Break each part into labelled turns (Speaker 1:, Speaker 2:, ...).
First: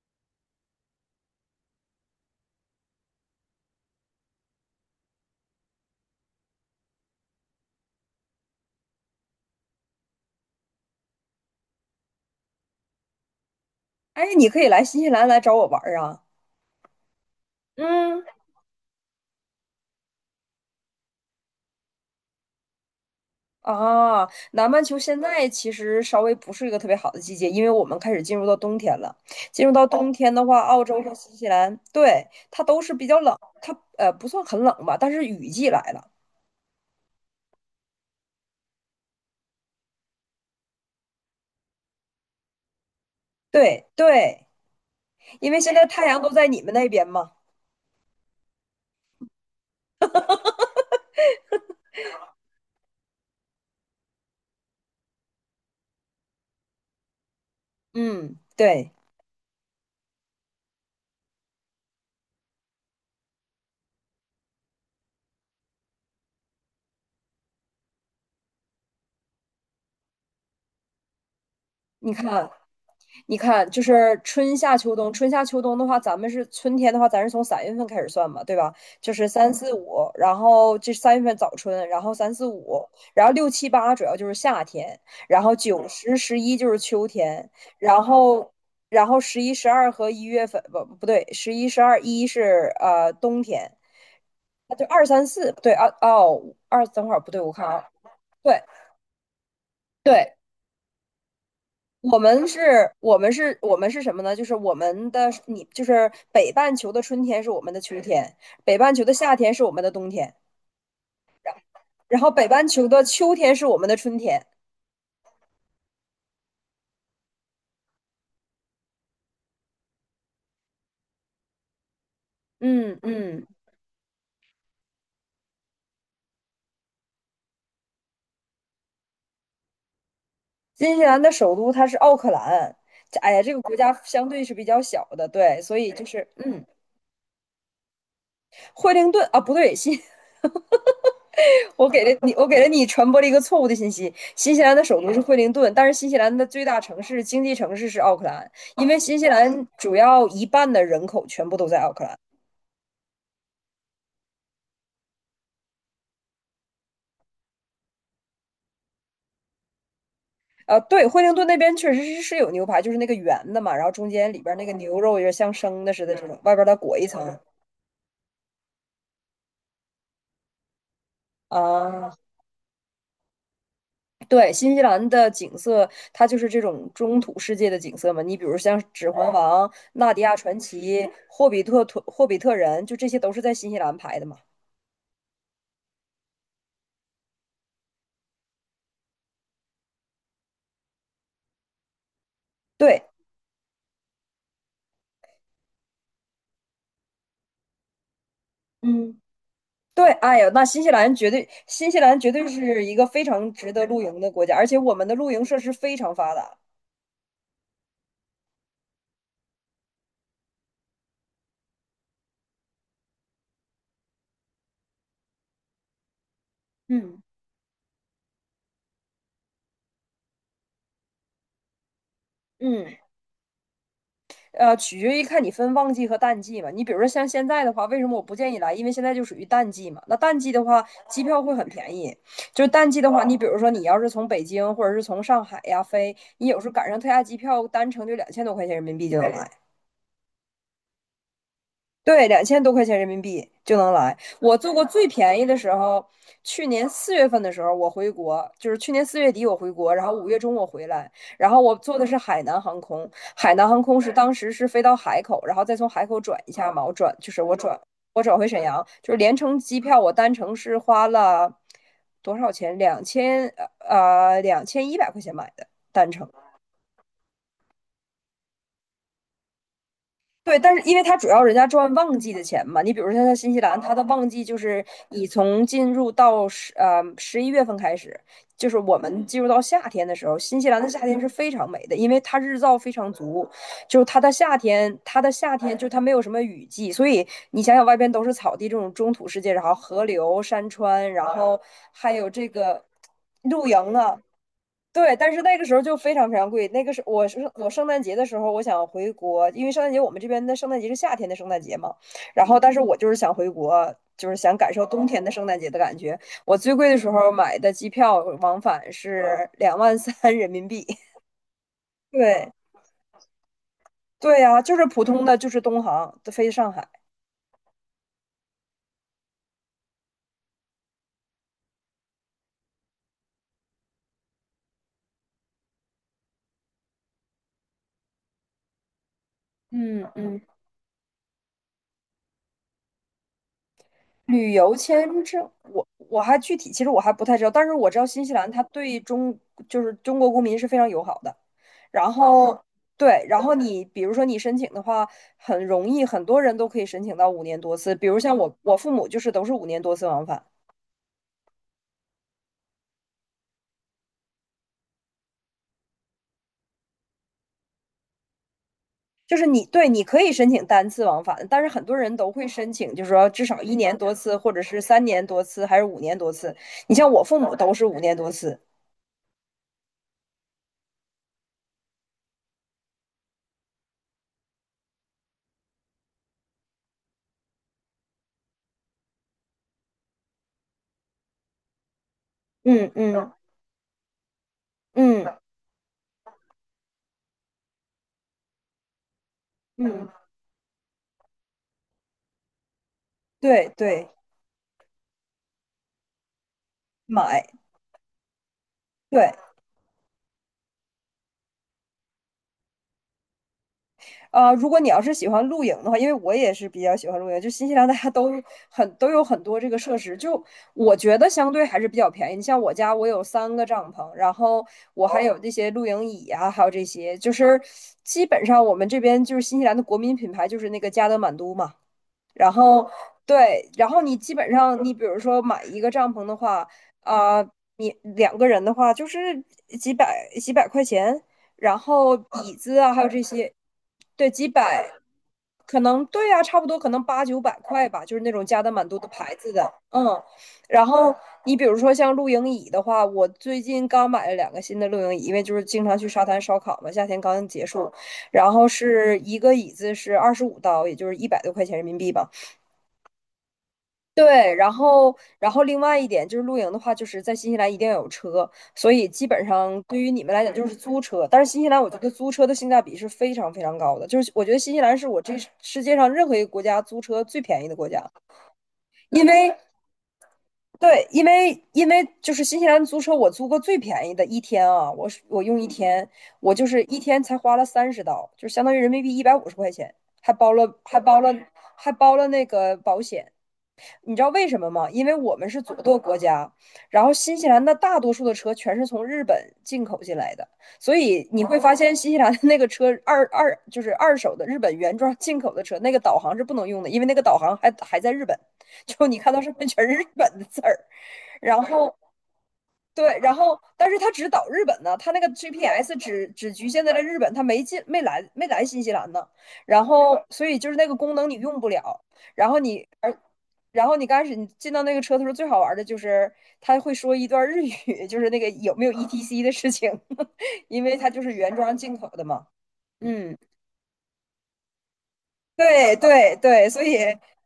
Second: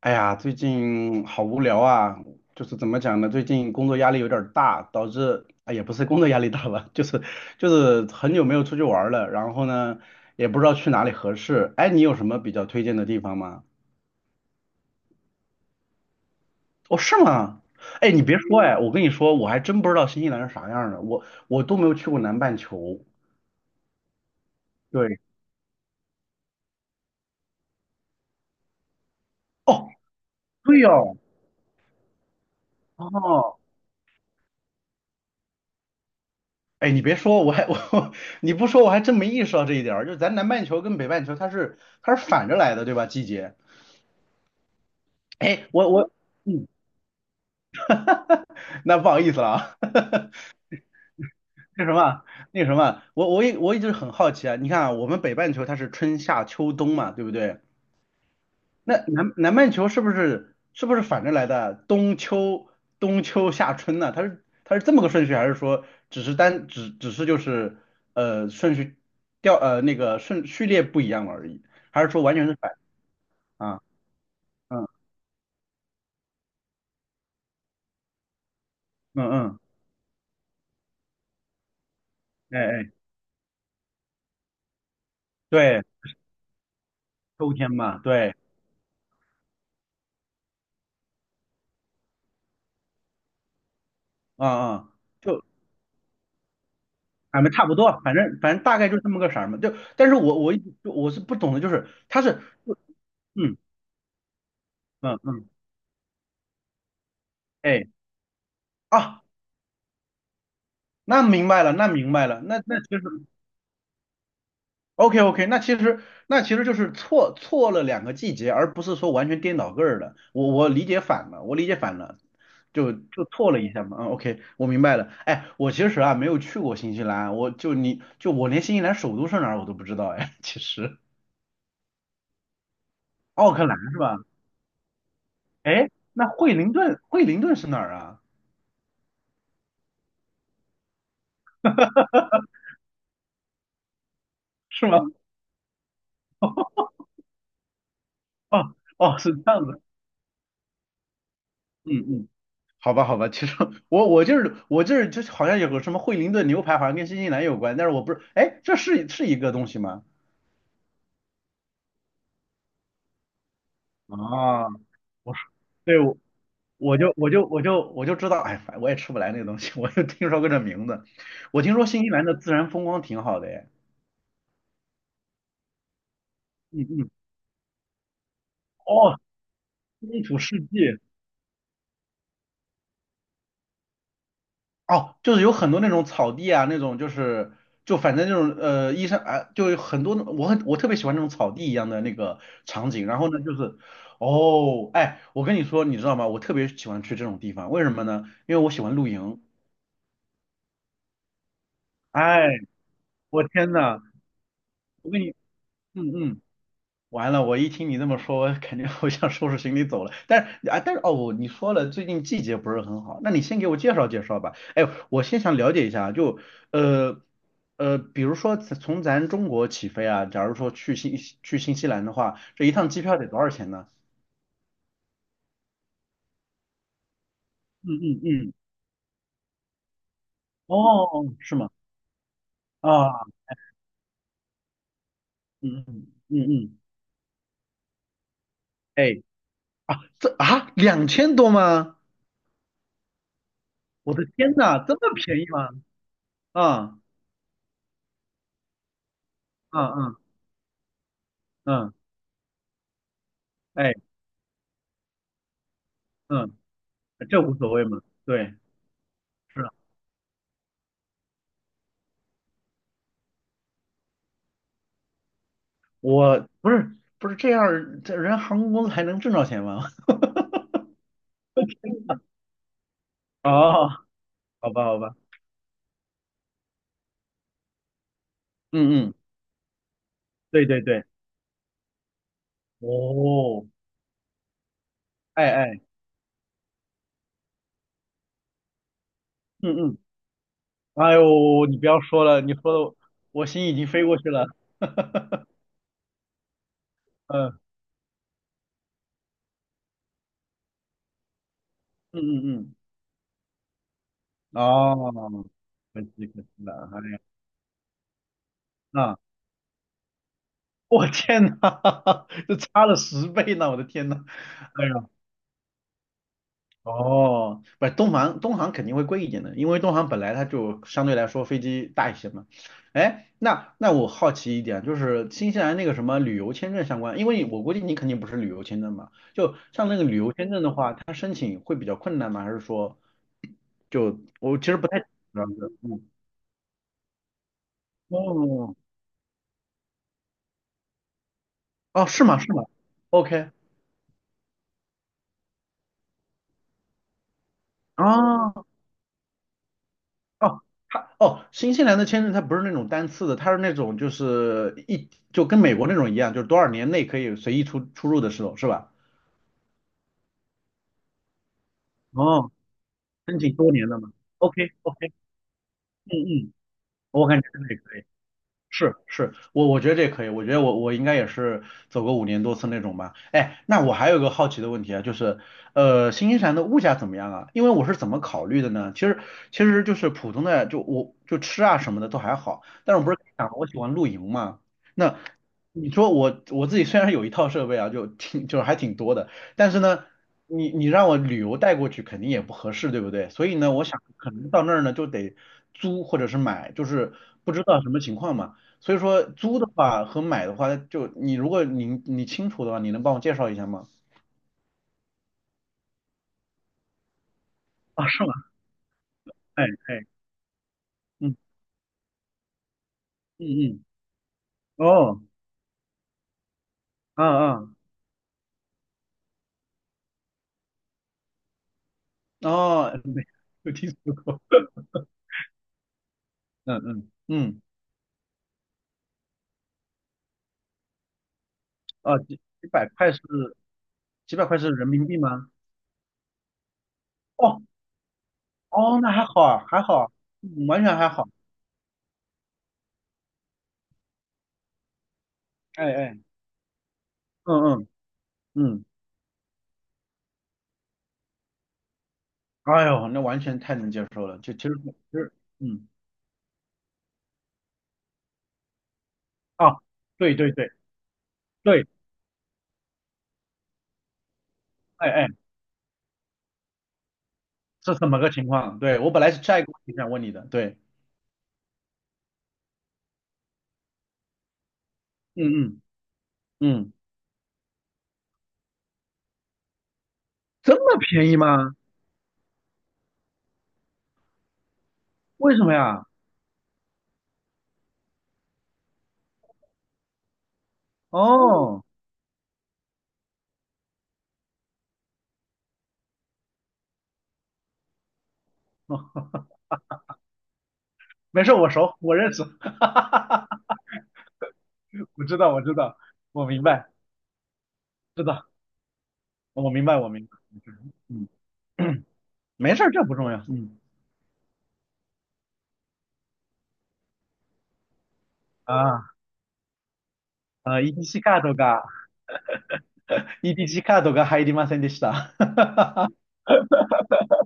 Speaker 1: 哎呀，最近好无聊啊，就是怎么讲呢？最近工作压力有点儿大，导致哎也不是工作压力大吧，就是很久没有出去玩儿了，然后呢也不知道去哪里合适。哎，你有什么比较推荐的地方吗？
Speaker 2: 哎，你可以来新西兰来找我玩儿啊！
Speaker 1: 哦，是吗？哎，你
Speaker 2: 嗯。
Speaker 1: 别说，哎，我跟你说，我还真不知道新西兰是啥样儿的，我都没有去过南半球。
Speaker 2: 啊，南半球现
Speaker 1: 对，
Speaker 2: 在其实稍微不是一个特别好的季节，因为我们开始进入到冬天了。进入到
Speaker 1: 哦，
Speaker 2: 冬天的话，
Speaker 1: 对
Speaker 2: 澳洲和
Speaker 1: 哦，
Speaker 2: 新西兰，对，它都是比较冷，
Speaker 1: 哦。
Speaker 2: 它不算很冷吧，但是雨季来了。
Speaker 1: 哎，你别说，我还我 你不说我还真没意识到这一点儿，就是咱南半球跟北半球它是反着来的，对吧？季节。
Speaker 2: 对对。因为
Speaker 1: 哎，
Speaker 2: 现在
Speaker 1: 我
Speaker 2: 太
Speaker 1: 我，
Speaker 2: 阳都在你
Speaker 1: 嗯，
Speaker 2: 们那边嘛。
Speaker 1: 那不好意思了啊，那什么，那什么，我一直很好奇啊，你看啊，我们北半球它是春夏秋冬嘛，对不对？
Speaker 2: 嗯，对。
Speaker 1: 那南半球是不是反着来的？冬秋冬秋夏春呢、它是这么个顺序，还是说只是就是呃顺序调呃那个顺序列不一样而已，还是
Speaker 2: 你
Speaker 1: 说完全
Speaker 2: 看，
Speaker 1: 是反啊？
Speaker 2: 就是春夏
Speaker 1: 嗯
Speaker 2: 秋冬，春夏秋冬的话，咱们是春天的话，咱是从三月份开始算嘛，对吧？就是
Speaker 1: 嗯
Speaker 2: 三
Speaker 1: 嗯，
Speaker 2: 四五，然后这三月份早春，然后三四
Speaker 1: 哎
Speaker 2: 五，
Speaker 1: 哎，
Speaker 2: 然后六七八主要就是夏天，然后
Speaker 1: 对，
Speaker 2: 九十十一就是秋天，
Speaker 1: 秋天嘛，
Speaker 2: 然
Speaker 1: 对，
Speaker 2: 后然后十一十二和一月份不对，十一十二一是冬天。
Speaker 1: 嗯
Speaker 2: 那就
Speaker 1: 嗯。
Speaker 2: 二三
Speaker 1: 就。
Speaker 2: 四，对，二，二等会儿不对，
Speaker 1: 俺们
Speaker 2: 我看
Speaker 1: 差不
Speaker 2: 啊。
Speaker 1: 多，反正反
Speaker 2: 对
Speaker 1: 正大概就这么个色儿嘛。就，但是
Speaker 2: 对，
Speaker 1: 我一直就我是不懂的，就是
Speaker 2: 我
Speaker 1: 它是，
Speaker 2: 们是，我们
Speaker 1: 嗯
Speaker 2: 是，我们是什么呢？就是我们
Speaker 1: 嗯
Speaker 2: 的，
Speaker 1: 嗯，
Speaker 2: 你就是北半球的春天是我们的
Speaker 1: 哎
Speaker 2: 秋天，北半球的
Speaker 1: 啊，
Speaker 2: 夏天是我们的冬天，
Speaker 1: 那明白了，那明
Speaker 2: 然
Speaker 1: 白
Speaker 2: 后
Speaker 1: 了，
Speaker 2: 北
Speaker 1: 那
Speaker 2: 半
Speaker 1: 那
Speaker 2: 球
Speaker 1: 其实
Speaker 2: 的秋天是我们的春天。
Speaker 1: OK OK，那其实就是错了两个季节，而不是说完全颠倒个儿的。我理解反了，我理解反了，就
Speaker 2: 嗯
Speaker 1: 就
Speaker 2: 嗯。
Speaker 1: 错了一下嘛。嗯，OK，我明白了。哎，我其实啊没有去过新西兰，我就你就我连新西兰首都是哪儿我都不知道哎，其
Speaker 2: 新
Speaker 1: 实
Speaker 2: 西兰的首都它是奥克兰，这哎呀，这
Speaker 1: 奥
Speaker 2: 个
Speaker 1: 克
Speaker 2: 国
Speaker 1: 兰
Speaker 2: 家
Speaker 1: 是吧？
Speaker 2: 相对是比较小的，对，所
Speaker 1: 哎，
Speaker 2: 以就
Speaker 1: 那
Speaker 2: 是
Speaker 1: 惠灵顿，惠灵顿是哪儿啊？
Speaker 2: 惠灵顿啊，不对。我给了你传播了一个错误的信息。新西兰的
Speaker 1: 是吗？
Speaker 2: 首都是惠灵顿，但是新西兰的最大城市、经济城市是奥克兰，
Speaker 1: 哦
Speaker 2: 因为新
Speaker 1: 哦，
Speaker 2: 西
Speaker 1: 是这样
Speaker 2: 兰
Speaker 1: 子。
Speaker 2: 主要一半的人口全部都在奥克
Speaker 1: 嗯
Speaker 2: 兰。
Speaker 1: 嗯，好吧好吧，其实我我就是我这儿就是就好像有个什么惠灵顿牛排，好像跟新西兰有关，但是我不是，哎，这是一个东西吗？
Speaker 2: 对，惠灵顿那边确实是有牛排，就是那个圆的嘛，然后中间里边那
Speaker 1: 啊，
Speaker 2: 个牛肉也点
Speaker 1: 我说，
Speaker 2: 像生的
Speaker 1: 对，
Speaker 2: 似的
Speaker 1: 我
Speaker 2: 这种，外边再
Speaker 1: 我
Speaker 2: 裹一
Speaker 1: 就我
Speaker 2: 层。
Speaker 1: 就我就我就知道，哎，反我也吃不来那个东西，我就听说过这名字。我听说新西
Speaker 2: 啊，
Speaker 1: 兰的自然风光挺好的，哎，
Speaker 2: 对，新西兰的景色，它就是这
Speaker 1: 嗯
Speaker 2: 种
Speaker 1: 嗯，
Speaker 2: 中土世界的景色嘛。你比如像《指
Speaker 1: 哦，
Speaker 2: 环王》《纳迪
Speaker 1: 风
Speaker 2: 亚
Speaker 1: 土
Speaker 2: 传
Speaker 1: 世
Speaker 2: 奇》
Speaker 1: 界，
Speaker 2: 《霍比特》《霍比特人》，就这些都是在新西兰拍的嘛。
Speaker 1: 哦，就是有很多那种草地啊，那种就是就反正那种医生啊，就有很多那我很我特别喜欢那种草地一样的那个场
Speaker 2: 对。
Speaker 1: 景。然后呢，就是哦，哎，我跟你说，你知道吗？我特别喜欢去这种地方，为什么呢？因为我喜欢露
Speaker 2: 嗯。
Speaker 1: 营。
Speaker 2: 对，哎呀，那新西兰绝对，新西兰绝
Speaker 1: 哎，
Speaker 2: 对是一个非
Speaker 1: 我
Speaker 2: 常
Speaker 1: 天
Speaker 2: 值得
Speaker 1: 呐，
Speaker 2: 露营的国家，而且我们
Speaker 1: 我
Speaker 2: 的
Speaker 1: 跟
Speaker 2: 露
Speaker 1: 你，
Speaker 2: 营设施非
Speaker 1: 嗯
Speaker 2: 常发
Speaker 1: 嗯。
Speaker 2: 达。
Speaker 1: 完了，我一听你这么说，我肯定 我想收拾行李走了。但是啊，但是哦，你说了，最近季节不是很好，那你先给我介绍介绍吧。哎，我先想了解一下，就呃
Speaker 2: 嗯
Speaker 1: 比如说从咱中国起飞啊，假如说去新西兰的话，这一趟
Speaker 2: 嗯。
Speaker 1: 机票得多少钱呢？
Speaker 2: 取决于看你分旺季和淡季嘛。你比如说像现在的话，
Speaker 1: 嗯
Speaker 2: 为什么
Speaker 1: 嗯
Speaker 2: 我不建
Speaker 1: 嗯，
Speaker 2: 议来？因为现在就属于淡季嘛。那淡季的话，
Speaker 1: 哦，
Speaker 2: 机票会
Speaker 1: 是
Speaker 2: 很
Speaker 1: 吗？
Speaker 2: 便宜。就是淡季的话，
Speaker 1: 啊，
Speaker 2: 你比如说你要是从北京或者是从上海呀
Speaker 1: 嗯嗯
Speaker 2: 飞，你
Speaker 1: 嗯
Speaker 2: 有时候
Speaker 1: 嗯，
Speaker 2: 赶上特价机票，单程就两千多块钱人民币就
Speaker 1: 哎
Speaker 2: 能来。
Speaker 1: 啊，这啊2000多吗？
Speaker 2: 对，两千多块钱人民币就能
Speaker 1: 我
Speaker 2: 来。
Speaker 1: 的天
Speaker 2: 我做
Speaker 1: 呐，
Speaker 2: 过
Speaker 1: 这么
Speaker 2: 最便
Speaker 1: 便
Speaker 2: 宜
Speaker 1: 宜
Speaker 2: 的
Speaker 1: 吗？
Speaker 2: 时候，去年
Speaker 1: 啊
Speaker 2: 4月份的时候我回国，就是去年4月底我回
Speaker 1: 啊
Speaker 2: 国，然后
Speaker 1: 啊
Speaker 2: 5月中我回来，然后我
Speaker 1: 嗯，
Speaker 2: 坐的是海南航空。海南航
Speaker 1: 哎。
Speaker 2: 空是当时是飞到海口，然后再从海口转一
Speaker 1: 嗯
Speaker 2: 下嘛。我转就
Speaker 1: 这
Speaker 2: 是
Speaker 1: 无
Speaker 2: 我
Speaker 1: 所
Speaker 2: 转
Speaker 1: 谓嘛。
Speaker 2: 我转回
Speaker 1: 对，
Speaker 2: 沈阳，就是连程
Speaker 1: 是啊，
Speaker 2: 机票我单程是花了多少钱？呃2100块钱买的单程。
Speaker 1: 我不是这样儿这人航空公司还能挣着钱吗？
Speaker 2: 对，但是因为它主要人家赚旺季的钱嘛，你比如说像 新西兰，
Speaker 1: 哦，
Speaker 2: 它的旺季就
Speaker 1: 好
Speaker 2: 是
Speaker 1: 吧，好吧，
Speaker 2: 你从进入到11月份开始，就是我
Speaker 1: 嗯嗯，
Speaker 2: 们进入到夏天的时候，新
Speaker 1: 对
Speaker 2: 西
Speaker 1: 对
Speaker 2: 兰的夏
Speaker 1: 对，
Speaker 2: 天是非常美的，因为它日照非常足，
Speaker 1: 哦，
Speaker 2: 就是它的夏天，它的
Speaker 1: 哎
Speaker 2: 夏天
Speaker 1: 哎，
Speaker 2: 就它没有什么雨季，所以你想想外边都是草地这种中土世界，然后
Speaker 1: 嗯嗯，
Speaker 2: 河流、山川，
Speaker 1: 哎
Speaker 2: 然后
Speaker 1: 呦，你不要
Speaker 2: 还
Speaker 1: 说
Speaker 2: 有
Speaker 1: 了，
Speaker 2: 这
Speaker 1: 你说
Speaker 2: 个
Speaker 1: 的我
Speaker 2: 露
Speaker 1: 心已
Speaker 2: 营
Speaker 1: 经飞过
Speaker 2: 啊。
Speaker 1: 去了，
Speaker 2: 对，但
Speaker 1: 哈
Speaker 2: 是那个时候就非常非常贵。那个是我是
Speaker 1: 哈，
Speaker 2: 我圣诞节的时候，我想回国，因为圣诞节我们这边的圣诞节是夏天的圣诞节嘛。
Speaker 1: 嗯
Speaker 2: 然
Speaker 1: 嗯
Speaker 2: 后，但
Speaker 1: 嗯
Speaker 2: 是我就是想回国，就是想
Speaker 1: 嗯，
Speaker 2: 感受冬天的圣
Speaker 1: 哦，
Speaker 2: 诞节的感
Speaker 1: 可
Speaker 2: 觉。
Speaker 1: 惜可惜
Speaker 2: 我最贵
Speaker 1: 了，
Speaker 2: 的时
Speaker 1: 哎呀，
Speaker 2: 候买的机票往返
Speaker 1: 啊，
Speaker 2: 是2万3人民币。
Speaker 1: 我天呐，
Speaker 2: 对，
Speaker 1: 这差了10倍呢，我的天呐，
Speaker 2: 对呀、就是
Speaker 1: 哎
Speaker 2: 普
Speaker 1: 呀。
Speaker 2: 通的，就是东航飞上海。
Speaker 1: 哦，不是东航，东航肯定会贵一点的，因为东航本来它就相对来说飞机大一些嘛。哎，那我好奇一点，就是新西兰那个什么旅游签证相关，因为我估计你肯定不是旅游签证嘛，就像那
Speaker 2: 嗯
Speaker 1: 个旅游
Speaker 2: 嗯。
Speaker 1: 签证的话，它申请会比较困难吗？还是说就
Speaker 2: 旅
Speaker 1: 我其
Speaker 2: 游
Speaker 1: 实不太知
Speaker 2: 签
Speaker 1: 道
Speaker 2: 证，
Speaker 1: 这个
Speaker 2: 我
Speaker 1: 嗯，
Speaker 2: 我还具体其实我还不太知道，但是我知道新西兰它
Speaker 1: 哦，
Speaker 2: 就是中国公民是非常友好的。
Speaker 1: 哦，
Speaker 2: 然
Speaker 1: 是吗？是
Speaker 2: 后
Speaker 1: 吗
Speaker 2: 对，然
Speaker 1: ？OK，
Speaker 2: 后你比如说你申请的话很容易，很多人都可以申请到五年多次，比如像我
Speaker 1: 啊。
Speaker 2: 我父母就是都是五年多次往返。
Speaker 1: 哦，新西兰的签证它不是那种单次的，它是那种就是跟美国那种一样，就是多少年内可以随意出入的时候，是吧？
Speaker 2: 就是你，对，你可以申请单次往返，但是很多人都会
Speaker 1: 哦，
Speaker 2: 申请，就是说
Speaker 1: 申
Speaker 2: 至
Speaker 1: 请
Speaker 2: 少
Speaker 1: 多
Speaker 2: 一
Speaker 1: 年
Speaker 2: 年
Speaker 1: 的嘛。
Speaker 2: 多次，或者
Speaker 1: OK
Speaker 2: 是三
Speaker 1: OK，
Speaker 2: 年多次，还是五
Speaker 1: 嗯
Speaker 2: 年多
Speaker 1: 嗯，
Speaker 2: 次。你像我
Speaker 1: 我
Speaker 2: 父
Speaker 1: 感觉
Speaker 2: 母
Speaker 1: 这个
Speaker 2: 都
Speaker 1: 也
Speaker 2: 是
Speaker 1: 可
Speaker 2: 五
Speaker 1: 以。
Speaker 2: 年多次。
Speaker 1: 是是，我觉得这可以，我觉得我应该也是走个5年多次那种吧。哎，那我还有一个好奇的问题啊，就是新西兰的物价怎么样啊？因为我是怎么考虑的呢？其实就是普通的，就我就吃啊什么的都还好，
Speaker 2: 嗯
Speaker 1: 但是我不是跟你
Speaker 2: 嗯
Speaker 1: 讲了我喜欢露营嘛？那
Speaker 2: 嗯
Speaker 1: 你说我自己虽然有一套设备啊，就挺就是还挺多的，但是呢，
Speaker 2: 嗯。
Speaker 1: 你让我旅游带过去肯定也不合适，对不对？所以
Speaker 2: 对
Speaker 1: 呢，我想
Speaker 2: 对，
Speaker 1: 可能到那儿呢就得租或者是买，就是
Speaker 2: 买。
Speaker 1: 不知道什么情况嘛。所以说
Speaker 2: 对，
Speaker 1: 租的话和买的话，如果你清楚的话，你能帮我介绍一下吗？
Speaker 2: 如果你要是喜欢露营的话，因为我也是比较喜欢露营，就新西兰大
Speaker 1: 啊，
Speaker 2: 家
Speaker 1: 是吗？
Speaker 2: 都有很多
Speaker 1: 哎
Speaker 2: 这个设
Speaker 1: 哎，
Speaker 2: 施，就我觉得
Speaker 1: 嗯
Speaker 2: 相对还是比较便宜。你像我家，我有
Speaker 1: 嗯
Speaker 2: 三个
Speaker 1: 嗯，
Speaker 2: 帐篷，然后我
Speaker 1: 哦，
Speaker 2: 还有这些露营椅啊，还有这些，
Speaker 1: 啊
Speaker 2: 就是
Speaker 1: 啊
Speaker 2: 基本上我们这边就是新西兰的国民品牌就是那个加德满都嘛。然后
Speaker 1: 哦，没
Speaker 2: 对，
Speaker 1: 有听
Speaker 2: 然后
Speaker 1: 说
Speaker 2: 你基
Speaker 1: 过，
Speaker 2: 本上，你比如说买一个帐篷的话，
Speaker 1: 嗯嗯
Speaker 2: 啊、
Speaker 1: 嗯，
Speaker 2: 你两个人的话就是几百块钱，然后
Speaker 1: 啊，
Speaker 2: 椅
Speaker 1: 几
Speaker 2: 子
Speaker 1: 百
Speaker 2: 啊，还有
Speaker 1: 块
Speaker 2: 这
Speaker 1: 是
Speaker 2: 些，对，
Speaker 1: 几百
Speaker 2: 几
Speaker 1: 块是人
Speaker 2: 百，
Speaker 1: 民币吗？
Speaker 2: 可能，对呀、差不多可能八九百
Speaker 1: 哦
Speaker 2: 块吧，就是那种加的蛮多
Speaker 1: 哦，
Speaker 2: 的
Speaker 1: 那还
Speaker 2: 牌
Speaker 1: 好
Speaker 2: 子
Speaker 1: 啊，
Speaker 2: 的，
Speaker 1: 还好啊，
Speaker 2: 嗯。
Speaker 1: 完
Speaker 2: 然
Speaker 1: 全还
Speaker 2: 后
Speaker 1: 好，
Speaker 2: 你比如说像露营椅的话，我最近刚买了两个新的露营椅，因为就是经
Speaker 1: 哎
Speaker 2: 常去
Speaker 1: 哎，
Speaker 2: 沙滩烧烤嘛，夏天刚结
Speaker 1: 嗯嗯
Speaker 2: 束，然后
Speaker 1: 嗯，
Speaker 2: 是一个椅子是25刀，也就是100多块钱人民币吧。
Speaker 1: 哎呦，那完全太能接受了，就
Speaker 2: 对，
Speaker 1: 其
Speaker 2: 然
Speaker 1: 实其
Speaker 2: 后，
Speaker 1: 实，
Speaker 2: 然后另
Speaker 1: 嗯，
Speaker 2: 外一点就是露营的话，就是在新西兰一定要有车，所以基本
Speaker 1: 啊，
Speaker 2: 上对于你们
Speaker 1: 对
Speaker 2: 来
Speaker 1: 对
Speaker 2: 讲就
Speaker 1: 对
Speaker 2: 是租车。但是新西兰，
Speaker 1: 对，
Speaker 2: 我觉得租车的性价比是非常非常高的，就是我觉得新西兰是
Speaker 1: 哎
Speaker 2: 我
Speaker 1: 哎，
Speaker 2: 这世界上任何一个国家租车最便宜的国
Speaker 1: 是
Speaker 2: 家，
Speaker 1: 怎么个情况？对，我本
Speaker 2: 因
Speaker 1: 来是
Speaker 2: 为
Speaker 1: 下一个问题想问你的，对。
Speaker 2: 对，因为就是新西兰租车，我租过最便宜的一天啊，我
Speaker 1: 嗯
Speaker 2: 用一
Speaker 1: 嗯
Speaker 2: 天，我就是
Speaker 1: 嗯，
Speaker 2: 一天才花了30刀，就相当于人民币150块钱，还包
Speaker 1: 这
Speaker 2: 了
Speaker 1: 么
Speaker 2: 还包
Speaker 1: 便
Speaker 2: 了
Speaker 1: 宜吗？
Speaker 2: 还包了那个保险。你知道为什么吗？因为我们
Speaker 1: 为
Speaker 2: 是
Speaker 1: 什么
Speaker 2: 左舵
Speaker 1: 呀？
Speaker 2: 国家，然后新西兰的大多数的车全是从日本进口进来的，所以你会发
Speaker 1: 哦，
Speaker 2: 现新西兰的那个车就是二手的日本原装进口的车，那个导航是不能用的，因为那个导航还在日本，就你看到上面全是日本的字儿。
Speaker 1: 没事，
Speaker 2: 然
Speaker 1: 我
Speaker 2: 后
Speaker 1: 熟，我认识，哈哈
Speaker 2: 对，
Speaker 1: 哈
Speaker 2: 然后
Speaker 1: 哈，
Speaker 2: 但是他只导日本呢，他那
Speaker 1: 我
Speaker 2: 个
Speaker 1: 知道，我知
Speaker 2: GPS
Speaker 1: 道，
Speaker 2: 只
Speaker 1: 我
Speaker 2: 只
Speaker 1: 明
Speaker 2: 局限
Speaker 1: 白，
Speaker 2: 在了日本，他
Speaker 1: 知
Speaker 2: 没
Speaker 1: 道，
Speaker 2: 来新西兰呢。
Speaker 1: 我
Speaker 2: 然
Speaker 1: 明白，我
Speaker 2: 后
Speaker 1: 明白，
Speaker 2: 所以就是那个功
Speaker 1: 嗯，
Speaker 2: 能你用不了，然 后
Speaker 1: 没事儿，这不重要，嗯
Speaker 2: 然后你刚开始你进到那个车的时候，最好玩的就是他会说一段日语，就是那个有没有
Speaker 1: 啊
Speaker 2: ETC 的事情，因为它就
Speaker 1: EDC
Speaker 2: 是
Speaker 1: カー
Speaker 2: 原
Speaker 1: ド
Speaker 2: 装
Speaker 1: が、
Speaker 2: 进口的嘛。嗯，
Speaker 1: EDC カードが入りませんでした。
Speaker 2: 对 对对，所以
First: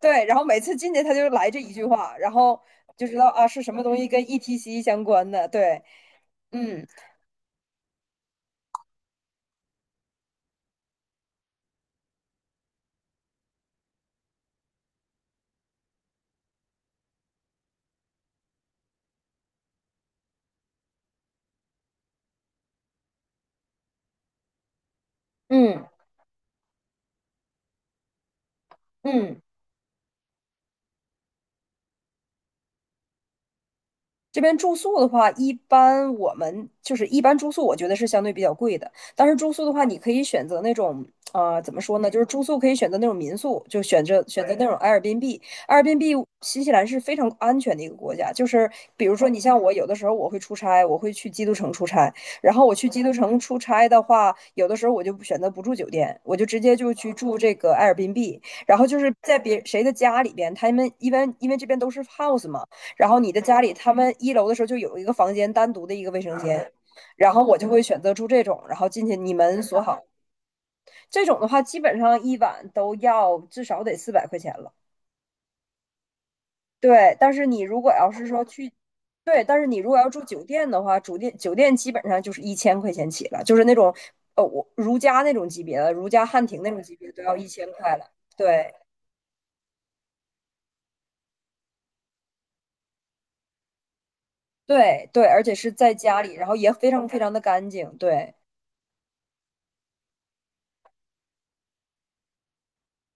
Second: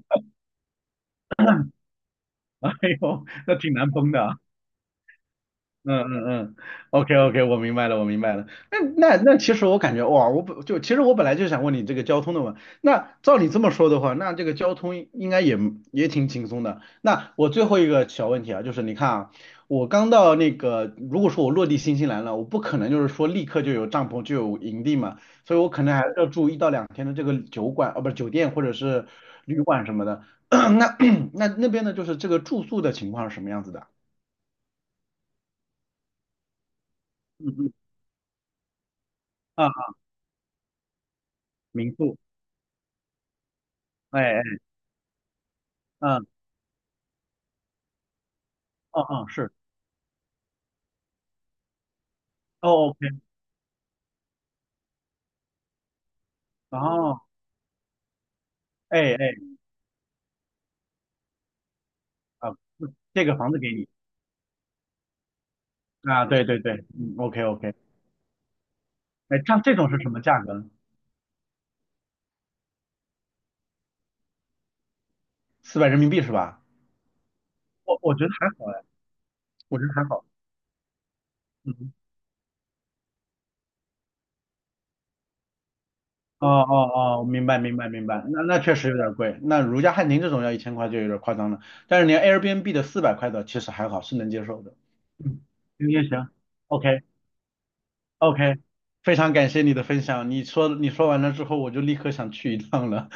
Speaker 2: 对，然后每次进去他就来这一句话，然后
Speaker 1: 哎
Speaker 2: 就知
Speaker 1: 呦，
Speaker 2: 道啊
Speaker 1: 那
Speaker 2: 是
Speaker 1: 挺
Speaker 2: 什么
Speaker 1: 难
Speaker 2: 东西
Speaker 1: 崩
Speaker 2: 跟
Speaker 1: 的啊。
Speaker 2: ETC 相关的。对。
Speaker 1: 嗯嗯嗯
Speaker 2: 嗯
Speaker 1: ，OK OK，我明白了，我明白了。那那那，其实我感觉哇，我本就其实我本来就想问你这个交通的嘛。那照你这么说的话，那这个交通应该也挺轻松的。那我最后一个小问题啊，就是你看啊，我刚到那个，如果说我落地新西兰了，我不可能就是说立刻就有帐篷就有营地嘛，所以我可
Speaker 2: 嗯
Speaker 1: 能还是要住一到两天的这个酒馆，不是酒店或者是
Speaker 2: 嗯。
Speaker 1: 旅馆什么的。那 那边呢，就是这个住宿的情况是什么样子的？
Speaker 2: 这边住宿的话，一般我们就是一般
Speaker 1: 嗯
Speaker 2: 住宿，
Speaker 1: 嗯
Speaker 2: 我觉得是相对比较贵的。但是住宿
Speaker 1: 啊，
Speaker 2: 的话，你可以选择那种，怎么
Speaker 1: 民
Speaker 2: 说呢？
Speaker 1: 宿。
Speaker 2: 就是住宿可以选择那种民宿，就选择
Speaker 1: 哎哎，
Speaker 2: 选择那种 a 尔 r b n 尔 a i
Speaker 1: 嗯嗯
Speaker 2: b，
Speaker 1: 嗯，
Speaker 2: 新西兰是非常安全的一个国家，就是
Speaker 1: 哦
Speaker 2: 比如
Speaker 1: 哦
Speaker 2: 说你
Speaker 1: 是，
Speaker 2: 像我，有的时候我会出差，我会去基督城出差。然后我去
Speaker 1: 哦
Speaker 2: 基
Speaker 1: OK，
Speaker 2: 督城出差的话，有的时候我就不选择不住酒店，我就直接就去
Speaker 1: 哦，
Speaker 2: 住这个 a 尔 r b b， 然后就是
Speaker 1: 哎哎
Speaker 2: 在别谁的家里边，他们一般因为这边都是 house
Speaker 1: 啊，
Speaker 2: 嘛。然后
Speaker 1: 这
Speaker 2: 你
Speaker 1: 个
Speaker 2: 的
Speaker 1: 房子
Speaker 2: 家
Speaker 1: 给
Speaker 2: 里
Speaker 1: 你
Speaker 2: 他们一楼的时候就有一个房间单独的一个卫
Speaker 1: 啊，
Speaker 2: 生
Speaker 1: 对对
Speaker 2: 间，
Speaker 1: 对，嗯
Speaker 2: 然
Speaker 1: OK
Speaker 2: 后我就
Speaker 1: OK，
Speaker 2: 会选择住这种，然后进去你
Speaker 1: 哎，
Speaker 2: 们
Speaker 1: 像这
Speaker 2: 锁
Speaker 1: 种是
Speaker 2: 好。
Speaker 1: 什么价格呢？
Speaker 2: 这种的话，基本上一晚都要至少得400块钱了。
Speaker 1: 400人民币是吧？
Speaker 2: 对，但是你如果
Speaker 1: 我
Speaker 2: 要
Speaker 1: 我觉
Speaker 2: 是
Speaker 1: 得
Speaker 2: 说
Speaker 1: 还
Speaker 2: 去，
Speaker 1: 好哎，
Speaker 2: 对，但是你
Speaker 1: 我觉
Speaker 2: 如
Speaker 1: 得
Speaker 2: 果
Speaker 1: 还
Speaker 2: 要住
Speaker 1: 好，
Speaker 2: 酒店的话，酒店基
Speaker 1: 嗯，
Speaker 2: 本上就是1000块钱起了，就是那种我如家那种级别的，如家汉
Speaker 1: 哦
Speaker 2: 庭那种
Speaker 1: 哦
Speaker 2: 级别都
Speaker 1: 哦，
Speaker 2: 要一
Speaker 1: 明白
Speaker 2: 千
Speaker 1: 明白
Speaker 2: 块了。
Speaker 1: 明白，那
Speaker 2: 对
Speaker 1: 确实有点贵，那如家汉庭这种要1000块就有点夸张了，但是连 Airbnb 的400块的其实还好，是能接受的，
Speaker 2: 对对，
Speaker 1: 嗯，
Speaker 2: 而且是
Speaker 1: 行
Speaker 2: 在
Speaker 1: 行
Speaker 2: 家
Speaker 1: 行
Speaker 2: 里，然后也非
Speaker 1: ，OK。
Speaker 2: 常非常的干净。对。
Speaker 1: OK，非常感谢你的分享。你说完了之后，我就立刻想去一趟了。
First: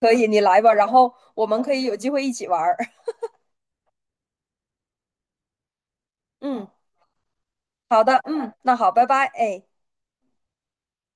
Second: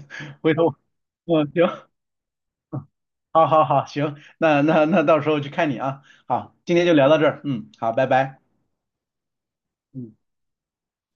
Speaker 2: 可以，你
Speaker 1: 回
Speaker 2: 来
Speaker 1: 头，
Speaker 2: 吧，然后我
Speaker 1: 嗯，
Speaker 2: 们可以
Speaker 1: 行，
Speaker 2: 有机会一起玩儿。
Speaker 1: 好好好，行，那到时候去看你啊。好，
Speaker 2: 嗯，
Speaker 1: 今天就聊到这儿，嗯，好，
Speaker 2: 好
Speaker 1: 拜
Speaker 2: 的，
Speaker 1: 拜。
Speaker 2: 嗯，那好，拜拜，哎。
Speaker 1: 嗯。